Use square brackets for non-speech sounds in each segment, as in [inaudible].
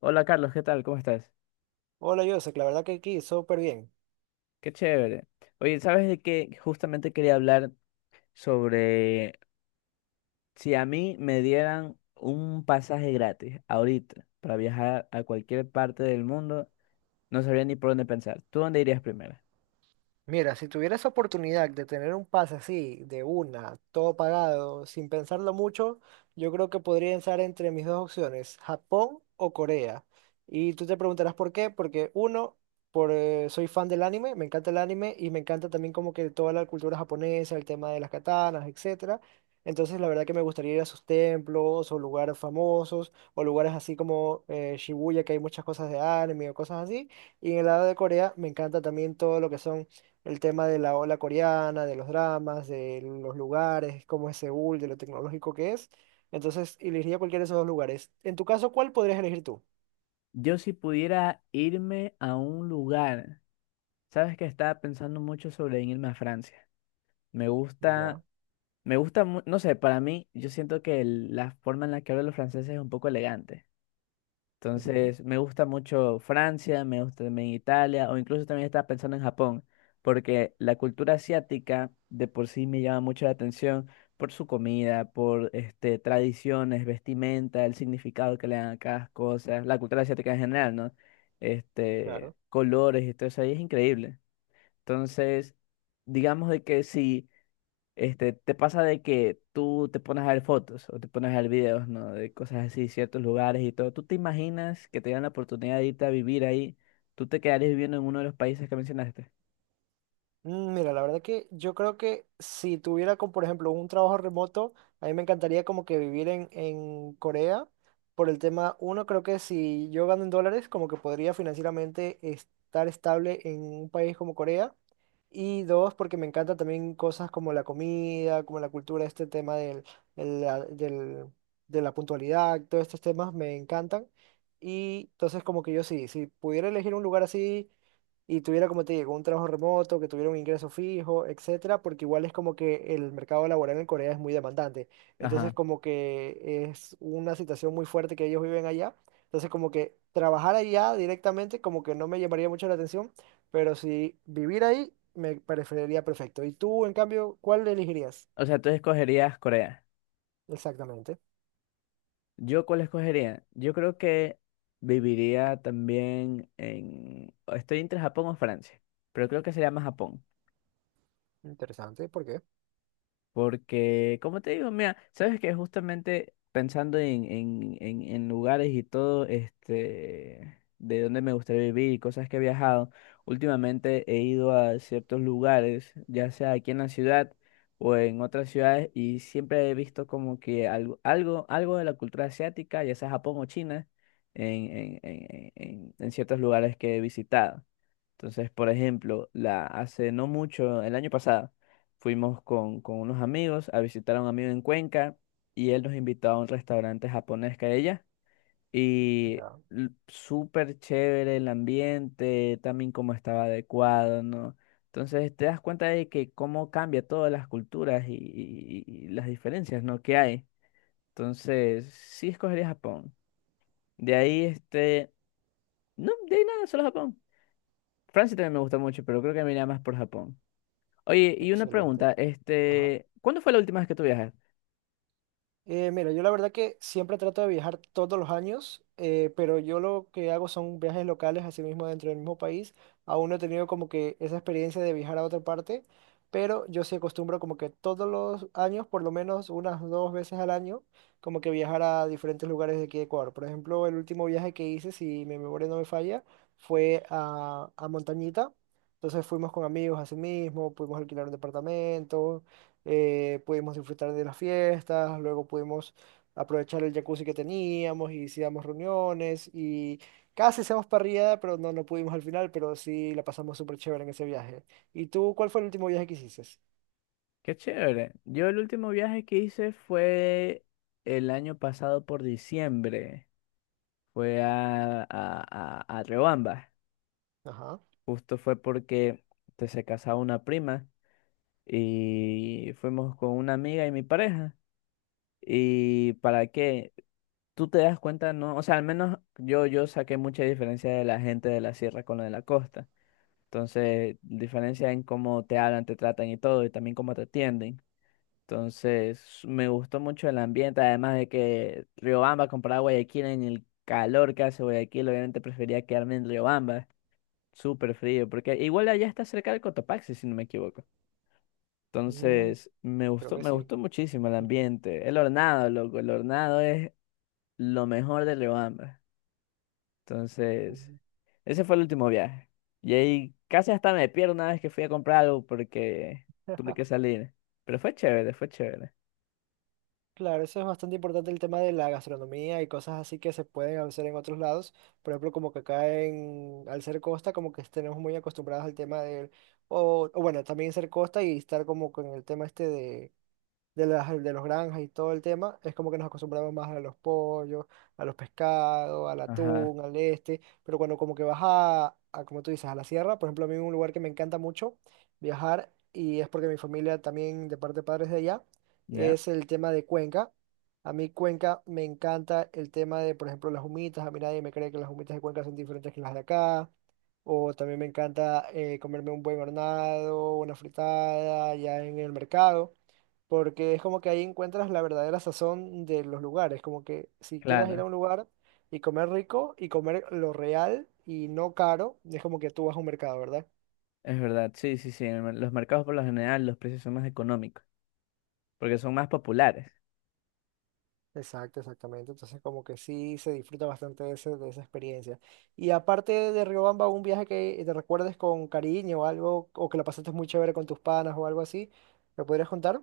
Hola, Carlos, ¿qué tal? ¿Cómo estás? Hola, Joseph, la verdad que aquí súper bien. Qué chévere. Oye, ¿sabes de qué? Justamente quería hablar sobre si a mí me dieran un pasaje gratis ahorita para viajar a cualquier parte del mundo, no sabría ni por dónde pensar. ¿Tú dónde irías primero? Mira, si tuvieras oportunidad de tener un pase así, de una, todo pagado, sin pensarlo mucho, yo creo que podría estar entre mis dos opciones, Japón o Corea. Y tú te preguntarás por qué, porque uno, soy fan del anime, me encanta el anime y me encanta también como que toda la cultura japonesa, el tema de las katanas, etcétera. Entonces la verdad que me gustaría ir a sus templos o lugares famosos o lugares así como Shibuya, que hay muchas cosas de anime o cosas así. Y en el lado de Corea me encanta también todo lo que son el tema de la ola coreana, de los dramas, de los lugares, cómo es Seúl, de lo tecnológico que es. Entonces, elegiría cualquiera de esos dos lugares. En tu caso, ¿cuál podrías elegir tú? Yo si pudiera irme a un lugar, sabes que estaba pensando mucho sobre en irme a Francia. Me gusta, Ya, me gusta, no sé, para mí yo siento que la forma en la que hablan los franceses es un poco elegante. ujú, Entonces, me gusta mucho Francia, me gusta también Italia, o incluso también estaba pensando en Japón, porque la cultura asiática de por sí me llama mucho la atención por su comida, tradiciones, vestimenta, el significado que le dan a cada cosa, la cultura asiática en general, ¿no? Claro. Colores y todo eso ahí es increíble. Entonces, digamos de que si te pasa de que tú te pones a ver fotos o te pones a ver videos, ¿no? De cosas así, ciertos lugares y todo. ¿Tú te imaginas que te dan la oportunidad de irte a vivir ahí? ¿Tú te quedarías viviendo en uno de los países que mencionaste? Mira, la verdad que yo creo que si tuviera, como por ejemplo, un trabajo remoto, a mí me encantaría como que vivir en Corea. Por el tema, uno, creo que si yo gano en dólares, como que podría financieramente estar estable en un país como Corea. Y dos, porque me encanta también cosas como la comida, como la cultura, este tema del, el- la- del- de la puntualidad, todos estos temas me encantan. Y entonces como que yo sí, si pudiera elegir un lugar así y tuviera, como te digo, un trabajo remoto, que tuviera un ingreso fijo, etcétera, porque igual es como que el mercado laboral en Corea es muy demandante. Ajá. Entonces, como que es una situación muy fuerte que ellos viven allá. Entonces, como que trabajar allá directamente, como que no me llamaría mucho la atención, pero si vivir ahí, me preferiría perfecto. ¿Y tú, en cambio, cuál elegirías? O sea, tú escogerías Corea. Exactamente. ¿Yo cuál escogería? Yo creo que viviría también en... Estoy entre Japón o Francia, pero creo que sería más Japón. Interesante, ¿por qué? Porque, como te digo, mira, sabes que justamente pensando en lugares y todo, de dónde me gustaría vivir y cosas que he viajado, últimamente he ido a ciertos lugares, ya sea aquí en la ciudad o en otras ciudades, y siempre he visto como que algo de la cultura asiática, ya sea Japón o China, en, en ciertos lugares que he visitado. Entonces, por ejemplo, hace no mucho, el año pasado. Fuimos con unos amigos a visitar a un amigo en Cuenca y él nos invitó a un restaurante japonés que hay allá. Y Ya, súper chévere el ambiente, también como estaba adecuado, ¿no? Entonces te das cuenta de que cómo cambia todas las culturas y las diferencias, ¿no?, que hay. Entonces, sí escogería Japón. De ahí, no, de ahí nada, solo Japón. Francia también me gusta mucho, pero creo que me iría más por Japón. Oye, y una excelente. pregunta, ¿cuándo fue la última vez que tú viajaste? Mira, yo la verdad que siempre trato de viajar todos los años, pero yo lo que hago son viajes locales, así mismo dentro del mismo país. Aún no he tenido como que esa experiencia de viajar a otra parte, pero yo sí acostumbro como que todos los años, por lo menos unas dos veces al año, como que viajar a diferentes lugares de aquí de Ecuador. Por ejemplo, el último viaje que hice, si mi memoria no me falla, fue a Montañita. Entonces fuimos con amigos así mismo, pudimos alquilar un departamento pudimos disfrutar de las fiestas, luego pudimos aprovechar el jacuzzi que teníamos y hicimos reuniones y casi hacemos parrillada, pero no, no pudimos al final, pero sí la pasamos súper chévere en ese viaje. ¿Y tú cuál fue el último viaje que hiciste? Qué chévere. Yo el último viaje que hice fue el año pasado por diciembre. Fue a Riobamba. Ajá, Justo fue porque se casaba una prima y fuimos con una amiga y mi pareja. ¿Y para qué? Tú te das cuenta, ¿no? O sea, al menos yo, yo saqué mucha diferencia de la gente de la sierra con la de la costa. Entonces, diferencia en cómo te hablan, te tratan y todo, y también cómo te atienden. Entonces, me gustó mucho el ambiente, además de que Riobamba comparado a Guayaquil en el calor que hace Guayaquil, obviamente prefería quedarme en Riobamba, súper frío, porque igual allá está cerca del Cotopaxi, si no me equivoco. mm, Entonces, creo que me sí. gustó muchísimo el Ujú, ambiente. El hornado, loco, el hornado es lo mejor de Riobamba. Entonces, ujú. ese fue el último viaje. Y ahí casi hasta me pierdo una vez que fui a comprar algo porque tuve que salir. Pero fue chévere, fue chévere. Claro, eso es bastante importante el tema de la gastronomía y cosas así que se pueden hacer en otros lados. Por ejemplo, como que acá en, al ser costa, como que tenemos muy acostumbrados al tema del, o bueno, también ser costa y estar como con el tema este de los granjas y todo el tema, es como que nos acostumbramos más a los pollos, a los pescados, al Ajá. atún, al este, pero cuando como que vas a, como tú dices, a la sierra, por ejemplo, a mí un lugar que me encanta mucho viajar, y es porque mi familia también de parte de padres de allá, ¿Ya? es el tema de Cuenca. A mí Cuenca me encanta el tema de, por ejemplo, las humitas, a mí nadie me cree que las humitas de Cuenca son diferentes que las de acá. O también me encanta comerme un buen hornado, una fritada, ya en el mercado porque es como que ahí encuentras la verdadera sazón de los lugares, como que si quieres ir Claro, a un lugar y comer rico y comer lo real y no caro, es como que tú vas a un mercado, ¿verdad? es verdad. Sí, sí, sí. Los mercados por lo general los precios son más económicos porque son más populares. Exacto, exactamente. Entonces como que sí se disfruta bastante de, ese- de esa experiencia. Y aparte de Riobamba, un viaje que te recuerdes con cariño o algo, o que la pasaste muy chévere con tus panas o algo así, ¿me podrías contar?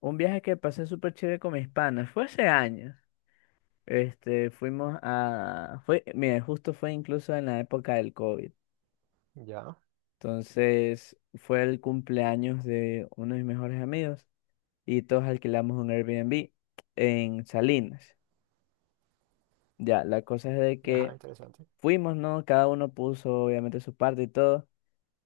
Un viaje que pasé súper chévere con mis panas fue hace años. Fuimos a... Fue, mira, justo fue incluso en la época del COVID. Ya, Entonces, fue el cumpleaños de uno de mis mejores amigos y todos alquilamos un Airbnb en Salinas. Ya, la cosa es de ajá, que interesante. fuimos, ¿no? Cada uno puso obviamente su parte y todo.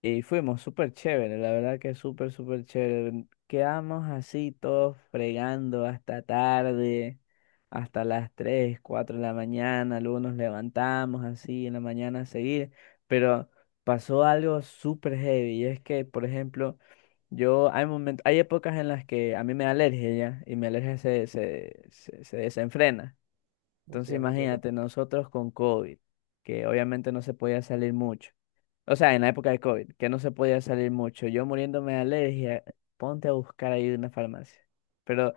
Y fuimos súper chévere, la verdad que súper, súper chévere. Quedamos así todos fregando hasta tarde, hasta las 3 4 de la mañana. Luego nos levantamos así en la mañana a seguir. Pero pasó algo súper heavy. Y es que, por ejemplo, yo hay momentos, hay épocas en las que a mí me da alergia ya, y mi alergia se desenfrena. Entonces Entiendo, entiendo. imagínate, nosotros con COVID, que obviamente no se podía salir mucho. O sea, en la época de COVID, que no se podía salir mucho. Yo muriéndome de alergia, ponte a buscar ahí una farmacia. Pero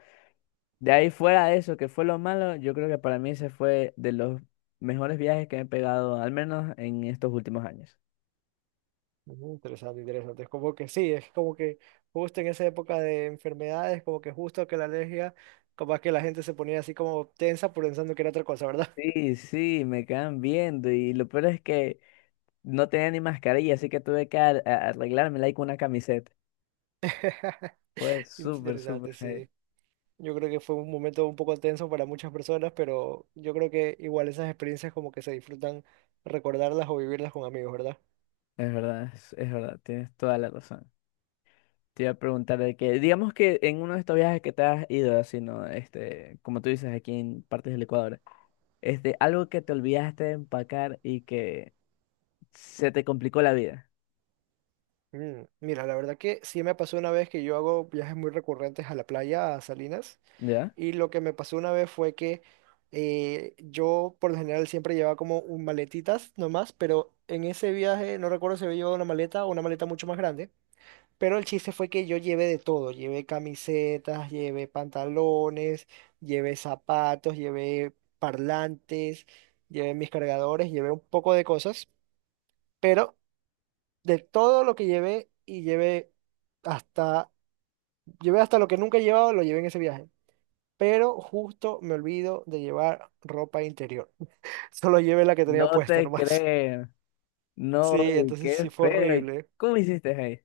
de ahí fuera de eso, que fue lo malo, yo creo que para mí ese fue de los mejores viajes que me he pegado, al menos en estos últimos años. Interesante, interesante. Es como que sí, es como que justo en esa época de enfermedades, como que justo que la alergia, como que la gente se ponía así como tensa por pensando que era otra cosa, ¿verdad? Sí, sí, me quedan viendo y lo peor es que no tenía ni mascarilla, así que tuve que arreglármela ahí con una camiseta. [laughs] Fue súper, Interesante, súper. sí. Yo creo que fue un momento un poco tenso para muchas personas, pero yo creo que igual esas experiencias como que se disfrutan recordarlas o vivirlas con amigos, ¿verdad? Es verdad, es verdad, tienes toda la razón. Te iba a preguntar de que, digamos que en uno de estos viajes que te has ido, así, ¿no? Como tú dices, aquí en partes del Ecuador, algo que te olvidaste de empacar y que se te complicó la vida, Mira, la verdad que sí me pasó una vez que yo hago viajes muy recurrentes a la playa, a Salinas. ¿ya? Y lo que me pasó una vez fue que yo por lo general siempre llevaba como un maletitas nomás, pero en ese viaje no recuerdo si había llevado una maleta o una maleta mucho más grande. Pero el chiste fue que yo llevé de todo, llevé camisetas, llevé pantalones, llevé zapatos, llevé parlantes, llevé mis cargadores, llevé un poco de cosas, pero de todo lo que llevé y hasta, llevé hasta lo que nunca he llevado, lo llevé en ese viaje pero justo me olvido de llevar ropa interior. [laughs] Solo llevé la que tenía No puesta te nomás. [laughs] creo, no, Sí, y entonces sí qué fue feo, ¿y horrible, cómo hiciste ahí?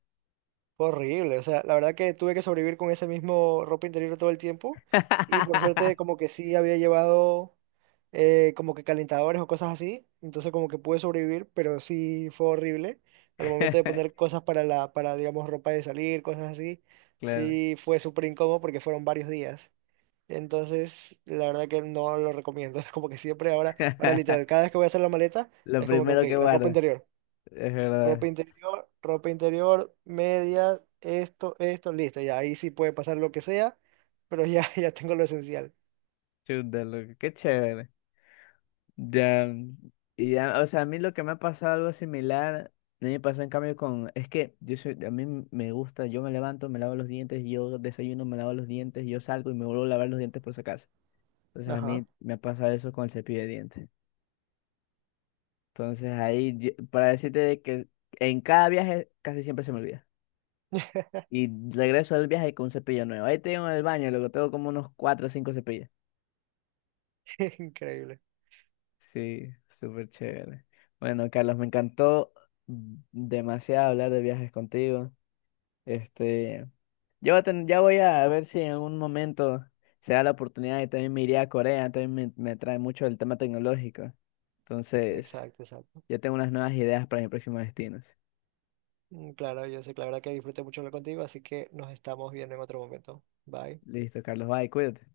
fue horrible. O sea, la verdad que tuve que sobrevivir con ese mismo ropa interior todo el tiempo y por [laughs] suerte como que sí había llevado como que calentadores o cosas así, entonces como que pude sobrevivir, pero sí fue horrible al momento de poner cosas para digamos ropa de salir, cosas así. Claro. Sí fue súper incómodo porque fueron varios días. Entonces, la verdad que no lo recomiendo. [laughs] Es como que siempre ahora, ahora literal, [laughs] cada vez que voy a hacer la maleta, Lo es como que, primero que ok, la guardo, ropa interior, es ropa verdad. interior, ropa interior, medias, esto, listo. Ya ahí sí puede pasar lo que sea, pero ya, [laughs] ya tengo lo esencial. Chuta, loco, qué chévere. Ya, y ya, o sea, a mí lo que me ha pasado algo similar, a mí me pasó en cambio con, es que yo soy, a mí me gusta, yo me levanto, me lavo los dientes, yo desayuno, me lavo los dientes, yo salgo y me vuelvo a lavar los dientes por si acaso. Entonces a Ajá. mí me ha pasado eso con el cepillo de dientes. Entonces ahí, para decirte de que en cada viaje casi siempre se me olvida. Y regreso del viaje con un cepillo nuevo. Ahí tengo en el baño, luego tengo como unos cuatro o cinco cepillos. [laughs] Increíble. Sí, súper chévere. Bueno, Carlos, me encantó demasiado hablar de viajes contigo. Este, yo voy a ya voy a ver si en un momento se da la oportunidad y también me iré a Corea, también me trae mucho el tema tecnológico. Entonces, Exacto, exacto. ya tengo unas nuevas ideas para mis próximos destinos. Mm, claro, yo sé que la verdad que disfruté mucho hablar contigo, así que nos estamos viendo en otro momento. Bye. Listo, Carlos, bye, cuídate.